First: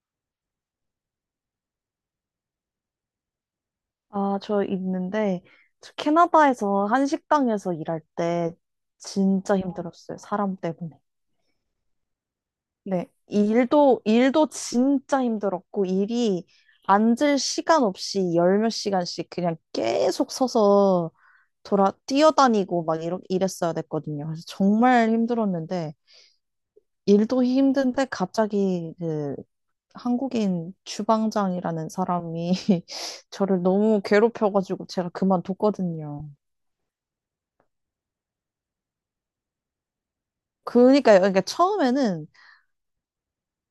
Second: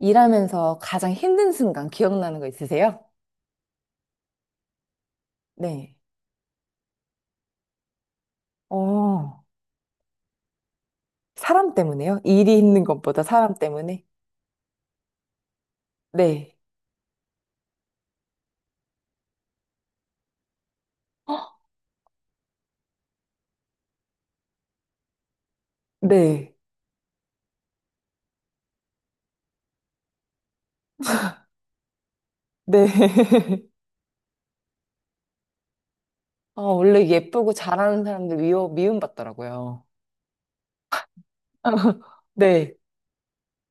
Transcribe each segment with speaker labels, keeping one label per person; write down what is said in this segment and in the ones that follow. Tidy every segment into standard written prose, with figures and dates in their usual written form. Speaker 1: 일하면서 가장 힘든 순간 기억나는 거 있으세요?
Speaker 2: 아, 저 있는데, 저
Speaker 1: 네.
Speaker 2: 캐나다에서 한 식당에서 일할 때
Speaker 1: 어,
Speaker 2: 진짜 힘들었어요. 사람 때문에.
Speaker 1: 사람 때문에요? 일이 힘든
Speaker 2: 네.
Speaker 1: 것보다 사람
Speaker 2: 일도,
Speaker 1: 때문에?
Speaker 2: 일도 진짜 힘들었고, 일이
Speaker 1: 네.
Speaker 2: 앉을 시간 없이 열몇 시간씩 그냥 계속 서서 뛰어다니고 막 이랬어야 됐거든요. 그래서 정말 힘들었는데,
Speaker 1: 네.
Speaker 2: 일도 힘든데 갑자기 그 한국인 주방장이라는 사람이
Speaker 1: 네.
Speaker 2: 저를 너무 괴롭혀가지고 제가 그만뒀거든요.
Speaker 1: 아, 원래 예쁘고 잘하는 사람들 미움받더라고요.
Speaker 2: 그러니까요. 그러니까 처음에는
Speaker 1: 네.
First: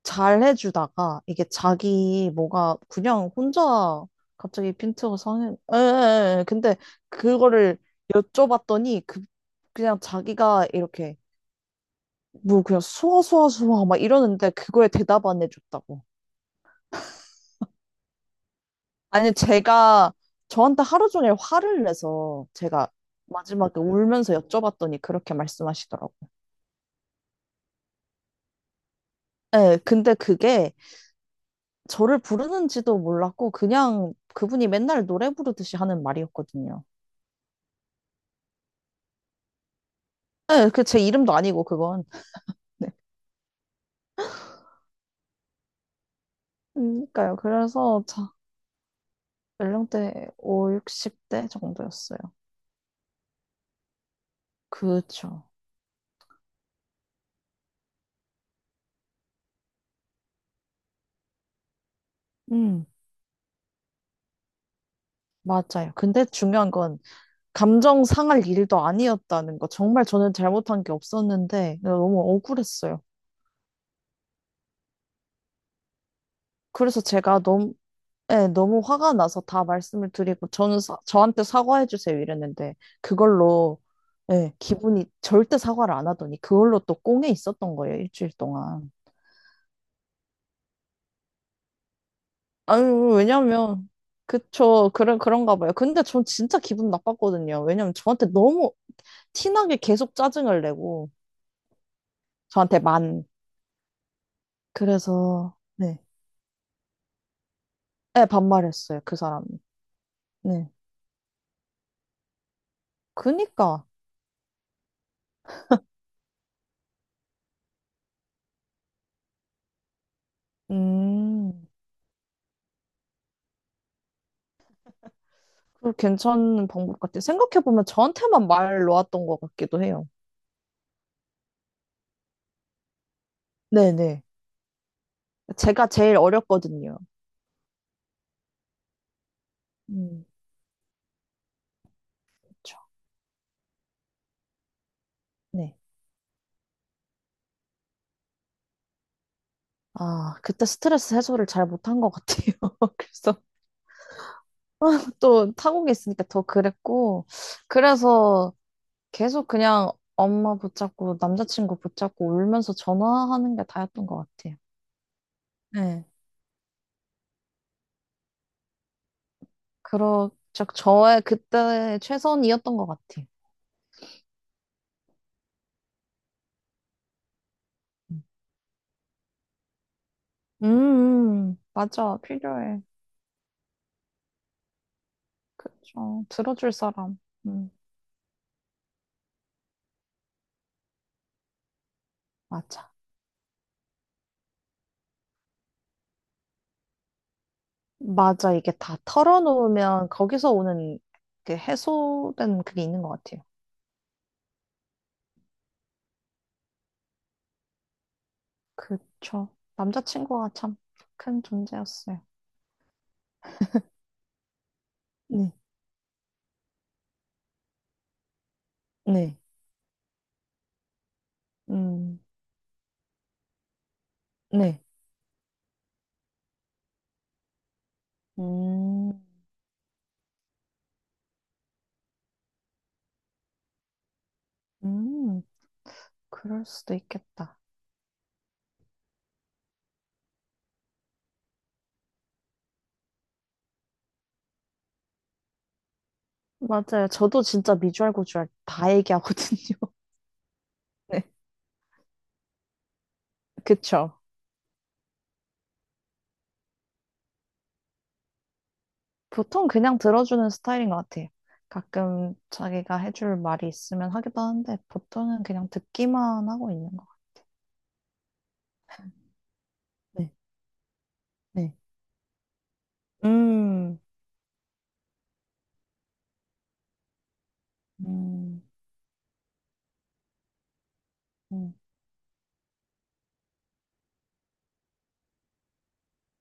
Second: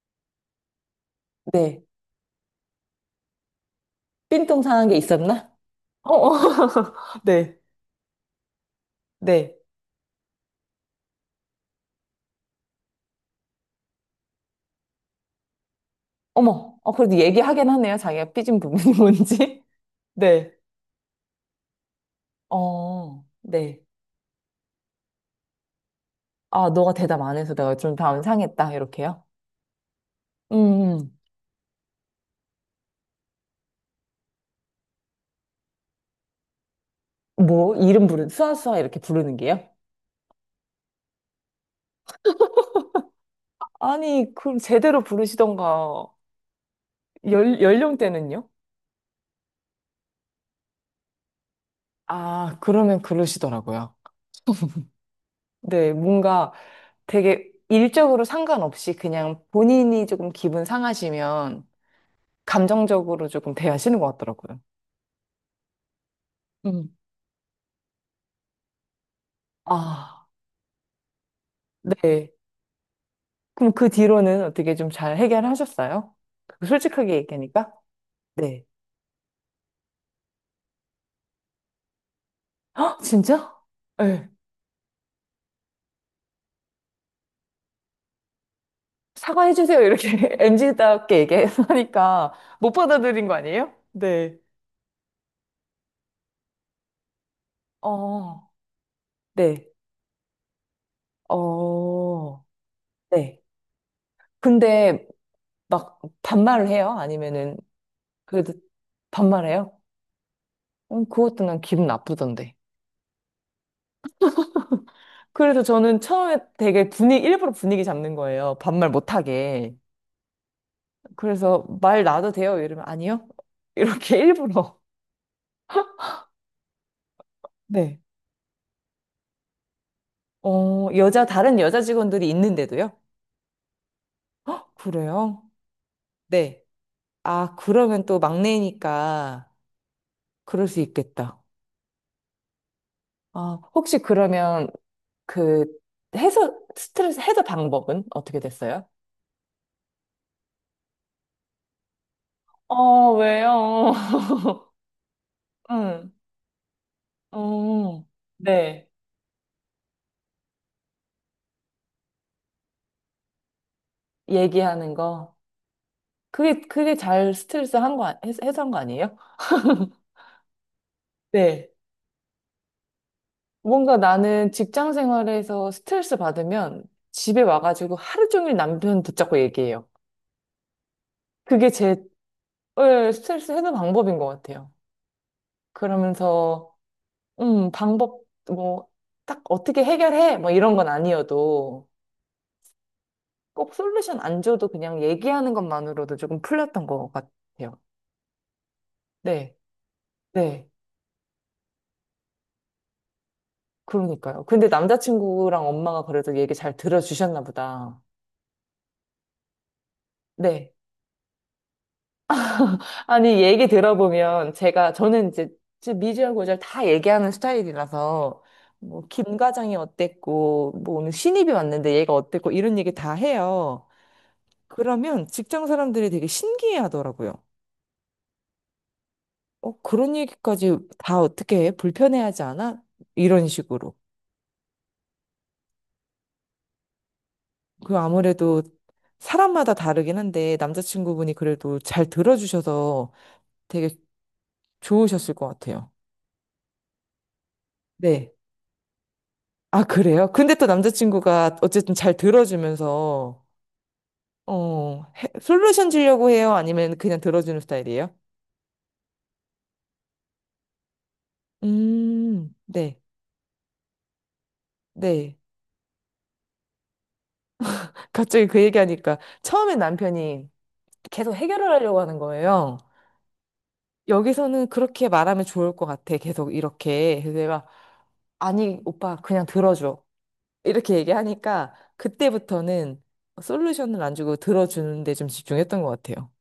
Speaker 2: 잘 해주다가 이게
Speaker 1: 네.
Speaker 2: 자기 뭐가 그냥 혼자
Speaker 1: 삔똥
Speaker 2: 갑자기
Speaker 1: 상한 게
Speaker 2: 핀트가 상해.
Speaker 1: 있었나?
Speaker 2: 에
Speaker 1: 어, 어.
Speaker 2: 에에. 근데
Speaker 1: 네.
Speaker 2: 그거를 여쭤봤더니 그
Speaker 1: 네.
Speaker 2: 그냥 자기가 이렇게 뭐 그냥 수아 수아 수아 막 이러는데 그거에 대답 안 해줬다고.
Speaker 1: 어머. 어, 그래도 얘기하긴 하네요. 자기가 삐진 부분이
Speaker 2: 아니
Speaker 1: 뭔지.
Speaker 2: 제가
Speaker 1: 네.
Speaker 2: 저한테 하루 종일 화를 내서 제가
Speaker 1: 어,
Speaker 2: 마지막에
Speaker 1: 네.
Speaker 2: 울면서 여쭤봤더니 그렇게 말씀하시더라고.
Speaker 1: 아, 너가 대답 안 해서 내가 좀 마음 상했다. 이렇게요?
Speaker 2: 예, 근데 그게
Speaker 1: 음.
Speaker 2: 저를 부르는지도 몰랐고 그냥 그분이 맨날 노래 부르듯이 하는 말이었거든요.
Speaker 1: 뭐, 이름 부는 수아수아 이렇게 부르는 게요?
Speaker 2: 네, 그 제 이름도 아니고 그건. 네.
Speaker 1: 아니, 그럼 제대로 부르시던가.
Speaker 2: 그러니까요.
Speaker 1: 연
Speaker 2: 그래서 자,
Speaker 1: 연령대는요?
Speaker 2: 연령대 5, 60대 정도였어요.
Speaker 1: 아, 그러면 그러시더라고요.
Speaker 2: 그쵸.
Speaker 1: 네, 뭔가 되게 일적으로 상관없이 그냥 본인이 조금 기분 상하시면
Speaker 2: 음,
Speaker 1: 감정적으로 조금 대하시는 것 같더라고요.
Speaker 2: 맞아요. 근데 중요한
Speaker 1: 음.
Speaker 2: 건 감정 상할 일도 아니었다는 거. 정말
Speaker 1: 아,
Speaker 2: 저는 잘못한 게 없었는데 너무
Speaker 1: 네.
Speaker 2: 억울했어요.
Speaker 1: 그럼 그 뒤로는 어떻게 좀 잘 해결하셨어요?
Speaker 2: 그래서
Speaker 1: 솔직하게
Speaker 2: 제가
Speaker 1: 얘기하니까?
Speaker 2: 너무 네,
Speaker 1: 네.
Speaker 2: 너무 화가 나서 다 말씀을 드리고, 저는 저한테 사과해 주세요 이랬는데,
Speaker 1: 헉, 진짜?
Speaker 2: 그걸로,
Speaker 1: 네.
Speaker 2: 네, 기분이 절대 사과를 안 하더니, 그걸로 또 꽁에 있었던 거예요, 일주일 동안.
Speaker 1: 사과해주세요. 이렇게 m 지답게 얘기하니까 못
Speaker 2: 아유,
Speaker 1: 받아들인 거 아니에요?
Speaker 2: 왜냐면,
Speaker 1: 네.
Speaker 2: 그쵸, 그런가 봐요. 근데 전 진짜 기분 나빴거든요. 왜냐면 저한테
Speaker 1: 어,
Speaker 2: 너무
Speaker 1: 네.
Speaker 2: 티나게 계속 짜증을 내고,
Speaker 1: 어,
Speaker 2: 저한테 만.
Speaker 1: 네. 근데
Speaker 2: 그래서, 네,
Speaker 1: 막 반말을 해요? 아니면은
Speaker 2: 네,
Speaker 1: 그래도
Speaker 2: 반말했어요, 그 사람이.
Speaker 1: 반말해요?
Speaker 2: 네.
Speaker 1: 그것도 난 기분 나쁘던데.
Speaker 2: 그니까,
Speaker 1: 그래서 저는 처음에 되게 분위기, 일부러 분위기 잡는 거예요. 반말 못하게. 그래서
Speaker 2: 음.
Speaker 1: 말 놔도 돼요? 이러면 아니요? 이렇게 일부러.
Speaker 2: 그 괜찮은 방법 같아요. 생각해보면
Speaker 1: 네.
Speaker 2: 저한테만 말 놓았던 것 같기도 해요.
Speaker 1: 어, 여자, 다른 여자 직원들이 있는데도요?
Speaker 2: 네네.
Speaker 1: 그래요?
Speaker 2: 제가 제일
Speaker 1: 네.
Speaker 2: 어렸거든요.
Speaker 1: 아, 그러면 또 막내니까
Speaker 2: 음,
Speaker 1: 그럴 수 있겠다.
Speaker 2: 그죠
Speaker 1: 아, 혹시 그러면 그
Speaker 2: 네.
Speaker 1: 해소, 스트레스 해소 방법은 어떻게 됐어요?
Speaker 2: 아, 그때 스트레스 해소를 잘 못한 것 같아요.
Speaker 1: 어,
Speaker 2: 그래서
Speaker 1: 왜요?
Speaker 2: 또 타국에
Speaker 1: 응.
Speaker 2: 있으니까 더 그랬고,
Speaker 1: 어,
Speaker 2: 그래서
Speaker 1: 네.
Speaker 2: 계속 그냥 엄마 붙잡고 남자친구 붙잡고 울면서 전화하는 게 다였던 것 같아요.
Speaker 1: 얘기하는 거.
Speaker 2: 네.
Speaker 1: 그게 잘 스트레스 한 거, 해소한 거 아니에요?
Speaker 2: 그러, 저의
Speaker 1: 네.
Speaker 2: 그때 최선이었던 것 같아요.
Speaker 1: 뭔가 나는 직장 생활에서 스트레스 받으면 집에 와가지고
Speaker 2: 음,
Speaker 1: 하루 종일 남편 붙잡고 얘기해요.
Speaker 2: 음,
Speaker 1: 그게 제
Speaker 2: 맞아. 필요해.
Speaker 1: 예, 스트레스 해소 방법인 것 같아요.
Speaker 2: 그죠. 들어줄
Speaker 1: 그러면서
Speaker 2: 사람. 음,
Speaker 1: 방법, 뭐, 딱 어떻게 해결해? 뭐 이런 건 아니어도
Speaker 2: 맞아.
Speaker 1: 꼭 솔루션 안 줘도 그냥 얘기하는 것만으로도 조금 풀렸던 것 같아요.
Speaker 2: 맞아. 이게 다
Speaker 1: 네,
Speaker 2: 털어놓으면 거기서
Speaker 1: 네.
Speaker 2: 오는 그 해소된 그게 있는 것 같아요.
Speaker 1: 그러니까요. 근데 남자친구랑 엄마가 그래도 얘기 잘 들어주셨나 보다.
Speaker 2: 그쵸. 남자친구가
Speaker 1: 네.
Speaker 2: 참 큰 존재였어요.
Speaker 1: 아니, 얘기 들어보면 제가, 저는 이제
Speaker 2: 네.
Speaker 1: 지금 미주하고 잘 다 얘기하는 스타일이라서 뭐, 김
Speaker 2: 네.
Speaker 1: 과장이 어땠고, 뭐, 오늘 신입이 왔는데 얘가
Speaker 2: 음,
Speaker 1: 어땠고, 이런 얘기 다 해요.
Speaker 2: 네.
Speaker 1: 그러면 직장 사람들이 되게 신기해 하더라고요.
Speaker 2: 음,
Speaker 1: 어, 그런 얘기까지 다 어떻게 해? 불편해하지 않아? 이런 식으로.
Speaker 2: 음, 그럴 수도 있겠다.
Speaker 1: 그, 아무래도 사람마다 다르긴 한데 남자친구분이 그래도 잘 들어주셔서 되게 좋으셨을 것 같아요.
Speaker 2: 맞아요. 저도 진짜 미주알
Speaker 1: 네.
Speaker 2: 고주알 다 얘기하거든요.
Speaker 1: 아, 그래요? 근데 또
Speaker 2: 네.
Speaker 1: 남자친구가 어쨌든 잘 들어주면서
Speaker 2: 그쵸?
Speaker 1: 어, 솔루션 주려고 해요? 아니면 그냥 들어주는 스타일이에요?
Speaker 2: 보통 그냥 들어주는 스타일인 것 같아요. 가끔 자기가
Speaker 1: 네.
Speaker 2: 해줄 말이 있으면 하기도 하는데
Speaker 1: 네.
Speaker 2: 보통은 그냥 듣기만 하고 있는 것
Speaker 1: 갑자기 그 얘기하니까 처음에 남편이 계속
Speaker 2: 같아요.
Speaker 1: 해결을
Speaker 2: 네,
Speaker 1: 하려고 하는 거예요.
Speaker 2: 네. 음,
Speaker 1: 여기서는 그렇게 말하면 좋을 것 같아. 계속 이렇게. 그래서 내가,
Speaker 2: 음,
Speaker 1: 아니, 오빠, 그냥 들어줘. 이렇게 얘기하니까,
Speaker 2: 음,
Speaker 1: 그때부터는 솔루션을 안 주고 들어주는데 좀 집중했던 것 같아요.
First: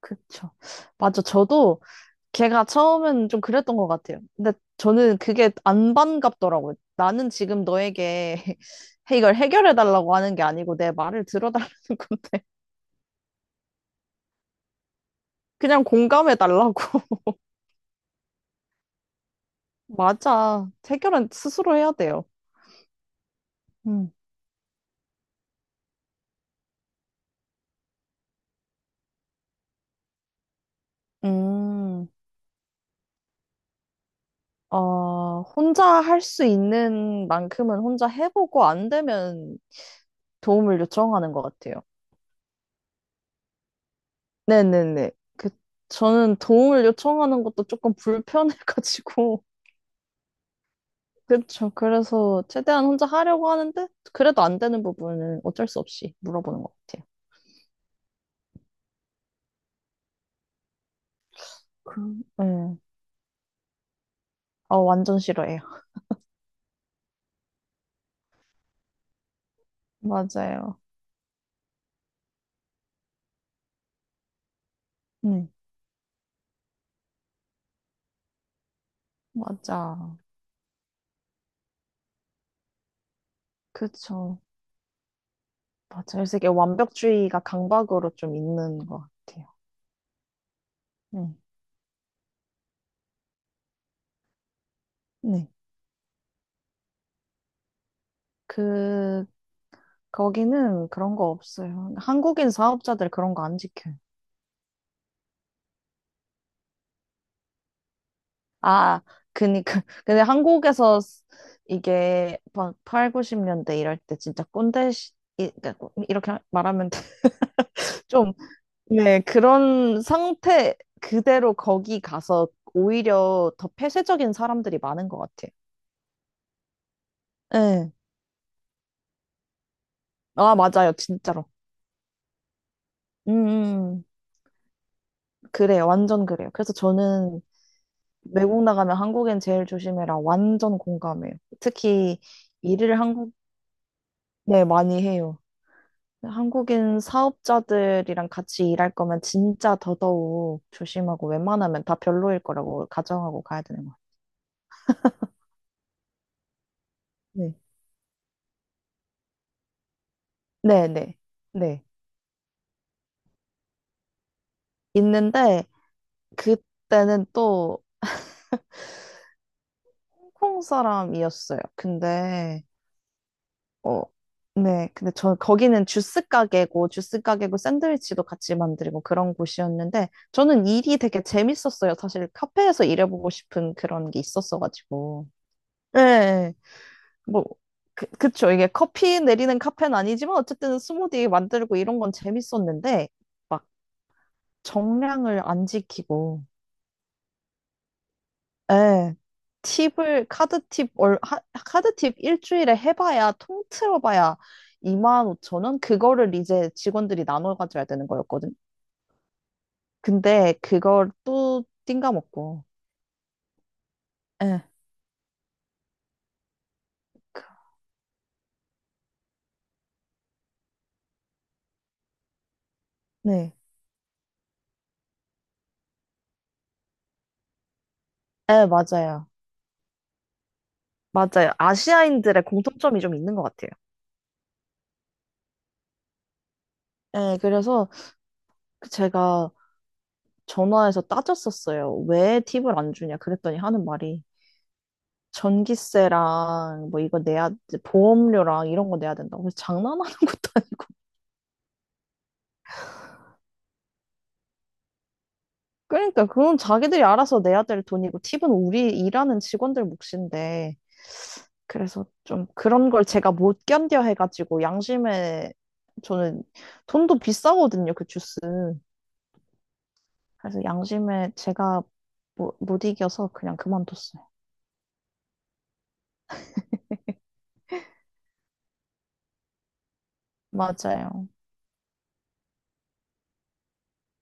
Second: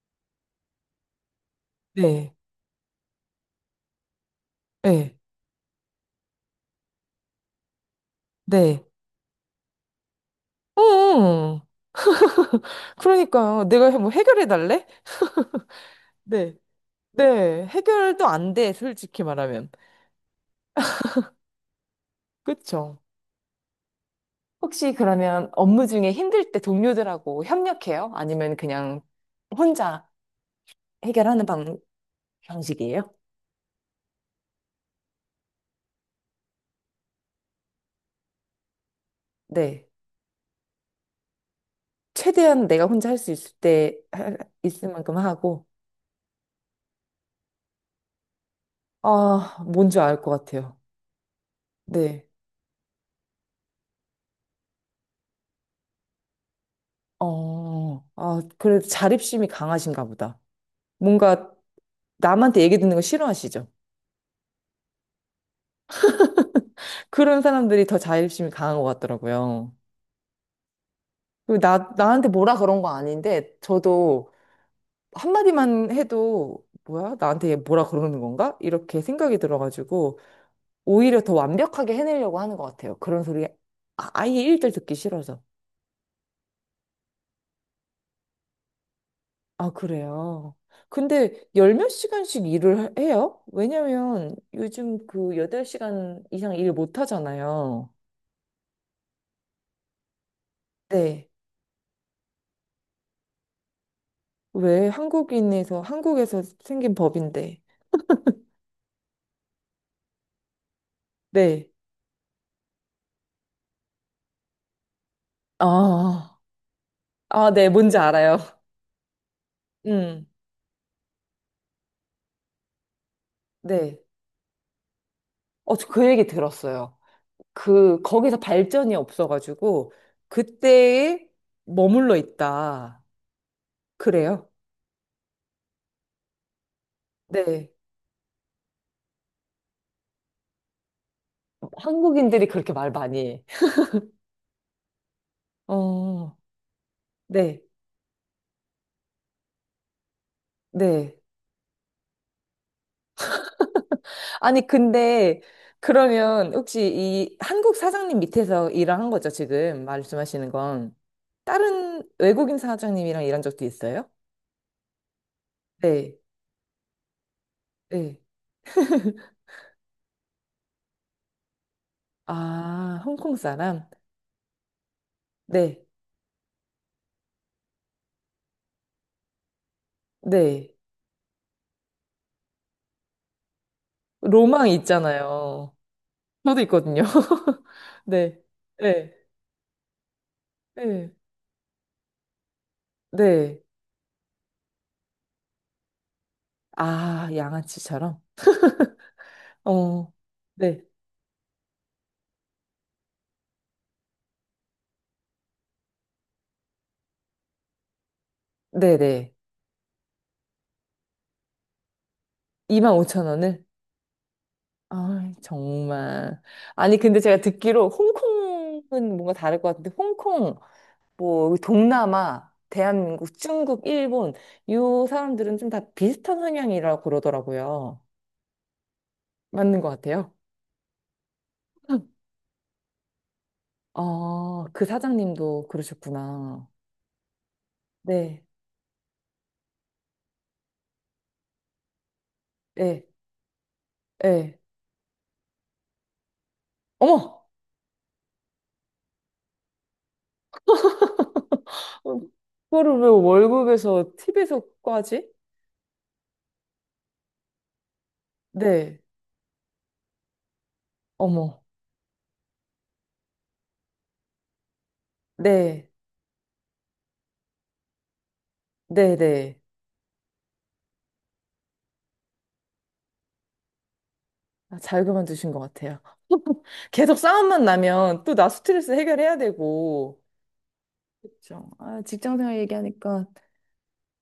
Speaker 2: 그쵸. 맞아. 저도
Speaker 1: 네,
Speaker 2: 걔가 처음엔 좀 그랬던 것 같아요. 근데
Speaker 1: 네,
Speaker 2: 저는 그게 안 반갑더라고요. 나는 지금 너에게
Speaker 1: 네.
Speaker 2: 이걸 해결해 달라고 하는 게 아니고 내 말을
Speaker 1: 응,
Speaker 2: 들어달라는 건데
Speaker 1: 그러니까요. 내가 뭐 해결해 달래?
Speaker 2: 그냥 공감해
Speaker 1: 네,
Speaker 2: 달라고.
Speaker 1: 네. 해결도 안 돼, 솔직히 말하면.
Speaker 2: 맞아. 해결은 스스로 해야 돼요.
Speaker 1: 그쵸?
Speaker 2: 음.
Speaker 1: 혹시 그러면 업무 중에 힘들 때 동료들하고 협력해요? 아니면 그냥 혼자 해결하는
Speaker 2: 음.
Speaker 1: 방식이에요?
Speaker 2: 어, 혼자 할 수 있는 만큼은 혼자 해보고 안 되면
Speaker 1: 네.
Speaker 2: 도움을 요청하는 것 같아요.
Speaker 1: 최대한 내가 혼자 할 수 있을 때, 있을
Speaker 2: 네네네.
Speaker 1: 만큼
Speaker 2: 그,
Speaker 1: 하고,
Speaker 2: 저는 도움을 요청하는 것도 조금 불편해가지고.
Speaker 1: 아, 뭔지 알 것 같아요.
Speaker 2: 그쵸.
Speaker 1: 네.
Speaker 2: 그래서 최대한 혼자 하려고 하는데, 그래도 안 되는 부분은 어쩔 수 없이 물어보는 것 같아요.
Speaker 1: 어, 아, 그래도 자립심이 강하신가 보다. 뭔가
Speaker 2: 그, 네.
Speaker 1: 남한테 얘기 듣는 거 싫어하시죠?
Speaker 2: 아, 완전 싫어해요.
Speaker 1: 그런 사람들이 더 자립심이 강한 것 같더라고요.
Speaker 2: 맞아요.
Speaker 1: 그리고 나한테 뭐라 그런 거 아닌데, 저도
Speaker 2: 음,
Speaker 1: 한마디만 해도, 뭐야? 나한테 얘 뭐라 그러는 건가? 이렇게 생각이
Speaker 2: 맞아.
Speaker 1: 들어가지고, 오히려 더 완벽하게 해내려고 하는 것 같아요. 그런 소리, 아예
Speaker 2: 그쵸.
Speaker 1: 일절 듣기 싫어서.
Speaker 2: 맞아요. 그래서 이게 완벽주의가 강박으로 좀 있는 것 같아요.
Speaker 1: 아, 그래요. 근데
Speaker 2: 음,
Speaker 1: 열 몇 시간씩 일을 해요? 왜냐면 요즘 그
Speaker 2: 네.
Speaker 1: 8시간 이상 일 못 하잖아요.
Speaker 2: 그, 거기는 그런
Speaker 1: 네.
Speaker 2: 거 없어요. 한국인 사업자들 그런 거 안 지켜요.
Speaker 1: 왜 한국에서 생긴 법인데.
Speaker 2: 아, 그니까. 근데 한국에서
Speaker 1: 네.
Speaker 2: 이게 막 8, 90년대 이럴 때 진짜 꼰대, 시, 그러니까
Speaker 1: 아,
Speaker 2: 이렇게 말하면
Speaker 1: 아, 네, 뭔지
Speaker 2: 좀,
Speaker 1: 알아요.
Speaker 2: 네, 그런
Speaker 1: 음,
Speaker 2: 상태 그대로 거기 가서 오히려 더
Speaker 1: 네.
Speaker 2: 폐쇄적인 사람들이 많은 것 같아요.
Speaker 1: 어, 저 그 얘기 들었어요.
Speaker 2: 네.
Speaker 1: 그, 거기서 발전이 없어가지고,
Speaker 2: 아, 맞아요.
Speaker 1: 그때에
Speaker 2: 진짜로.
Speaker 1: 머물러 있다.
Speaker 2: 음.
Speaker 1: 그래요?
Speaker 2: 그래요. 완전 그래요. 그래서 저는
Speaker 1: 네.
Speaker 2: 외국 나가면 한국엔 제일 조심해라. 완전 공감해요. 특히
Speaker 1: 한국인들이 그렇게 말
Speaker 2: 일을
Speaker 1: 많이
Speaker 2: 한국,
Speaker 1: 해.
Speaker 2: 네, 많이 해요.
Speaker 1: 어,
Speaker 2: 한국인
Speaker 1: 네,
Speaker 2: 사업자들이랑 같이 일할 거면 진짜 더더욱
Speaker 1: 네.
Speaker 2: 조심하고 웬만하면 다 별로일 거라고 가정하고 가야 되는 것 같아요.
Speaker 1: 아니, 근데 그러면 혹시 이
Speaker 2: 네.
Speaker 1: 한국 사장님 밑에서 일을 한 거죠, 지금 말씀하시는
Speaker 2: 네,
Speaker 1: 건?
Speaker 2: 네. 네.
Speaker 1: 다른 외국인 사장님이랑 일한 적도 있어요?
Speaker 2: 있는데
Speaker 1: 네,
Speaker 2: 그때는 또
Speaker 1: 네.
Speaker 2: 홍콩 사람이었어요. 근데
Speaker 1: 아, 홍콩 사람?
Speaker 2: 어, 네. 근데 저
Speaker 1: 네,
Speaker 2: 거기는 주스 가게고 샌드위치도 같이 만들고 그런 곳이었는데 저는
Speaker 1: 네.
Speaker 2: 일이 되게 재밌었어요. 사실 카페에서 일해보고 싶은 그런 게
Speaker 1: 로망
Speaker 2: 있었어가지고.
Speaker 1: 있잖아요.
Speaker 2: 네.
Speaker 1: 저도 있거든요.
Speaker 2: 뭐
Speaker 1: 네,
Speaker 2: 그쵸. 이게
Speaker 1: 네,
Speaker 2: 커피 내리는 카페는 아니지만 어쨌든
Speaker 1: 네,
Speaker 2: 스무디 만들고 이런 건 재밌었는데
Speaker 1: 네.
Speaker 2: 막 정량을 안 지키고
Speaker 1: 아, 양아치처럼?
Speaker 2: 예.
Speaker 1: 어,
Speaker 2: 팁을 카드
Speaker 1: 네,
Speaker 2: 팁 얼, 하, 카드 팁 일주일에 해봐야 통틀어봐야 2만 5천 원 그거를 이제 직원들이 나눠 가져야 되는 거였거든.
Speaker 1: 네, 네.
Speaker 2: 근데 그걸 또 띵가먹고.
Speaker 1: 25,000원을?
Speaker 2: 예.
Speaker 1: 아, 정말. 아니, 근데 제가
Speaker 2: 그-
Speaker 1: 듣기로 홍콩은 뭔가 다를 것 같은데, 홍콩, 뭐, 동남아, 대한민국,
Speaker 2: 네.
Speaker 1: 중국, 일본, 이 사람들은 좀 다 비슷한 성향이라고 그러더라고요.
Speaker 2: 예, 맞아요.
Speaker 1: 맞는 것 같아요.
Speaker 2: 맞아요. 아시아인들의 공통점이 좀 있는 것 같아요.
Speaker 1: 아, 그 사장님도 그러셨구나.
Speaker 2: 예, 그래서
Speaker 1: 네,
Speaker 2: 그 제가 전화해서 따졌었어요. 왜 팁을 안
Speaker 1: 네,
Speaker 2: 주냐? 그랬더니 하는 말이
Speaker 1: 네.
Speaker 2: 전기세랑 뭐 이거
Speaker 1: 어머!
Speaker 2: 내야 보험료랑 이런 거 내야 된다고. 그래서 장난하는 것도
Speaker 1: 어, 그거를 왜 월급에서, 팁에서까지?
Speaker 2: 그러니까 그건 자기들이 알아서 내야 될 돈이고 팁은 우리
Speaker 1: 네,
Speaker 2: 일하는 직원들 몫인데
Speaker 1: 어머.
Speaker 2: 그래서 좀 그런 걸 제가 못 견뎌 해가지고 양심에
Speaker 1: 네,
Speaker 2: 저는 돈도 비싸거든요 그 주스
Speaker 1: 네, 네.
Speaker 2: 그래서 양심에 제가 뭐, 못 이겨서 그냥 그만뒀어요
Speaker 1: 아, 잘 그만두신 것 같아요. 계속 싸움만 나면 또 나 스트레스 해결해야 되고.
Speaker 2: 맞아요
Speaker 1: 그렇죠. 아, 직장 생활 얘기하니까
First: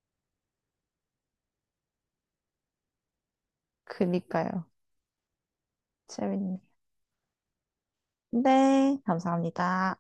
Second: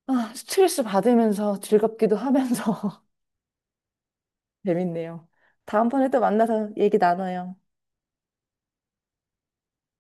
Speaker 1: 아, 스트레스 받으면서 즐겁기도 하면서
Speaker 2: 그니까요
Speaker 1: 재밌네요. 다음번에 또
Speaker 2: 재밌네
Speaker 1: 만나서 얘기 나눠요.
Speaker 2: 네 감사합니다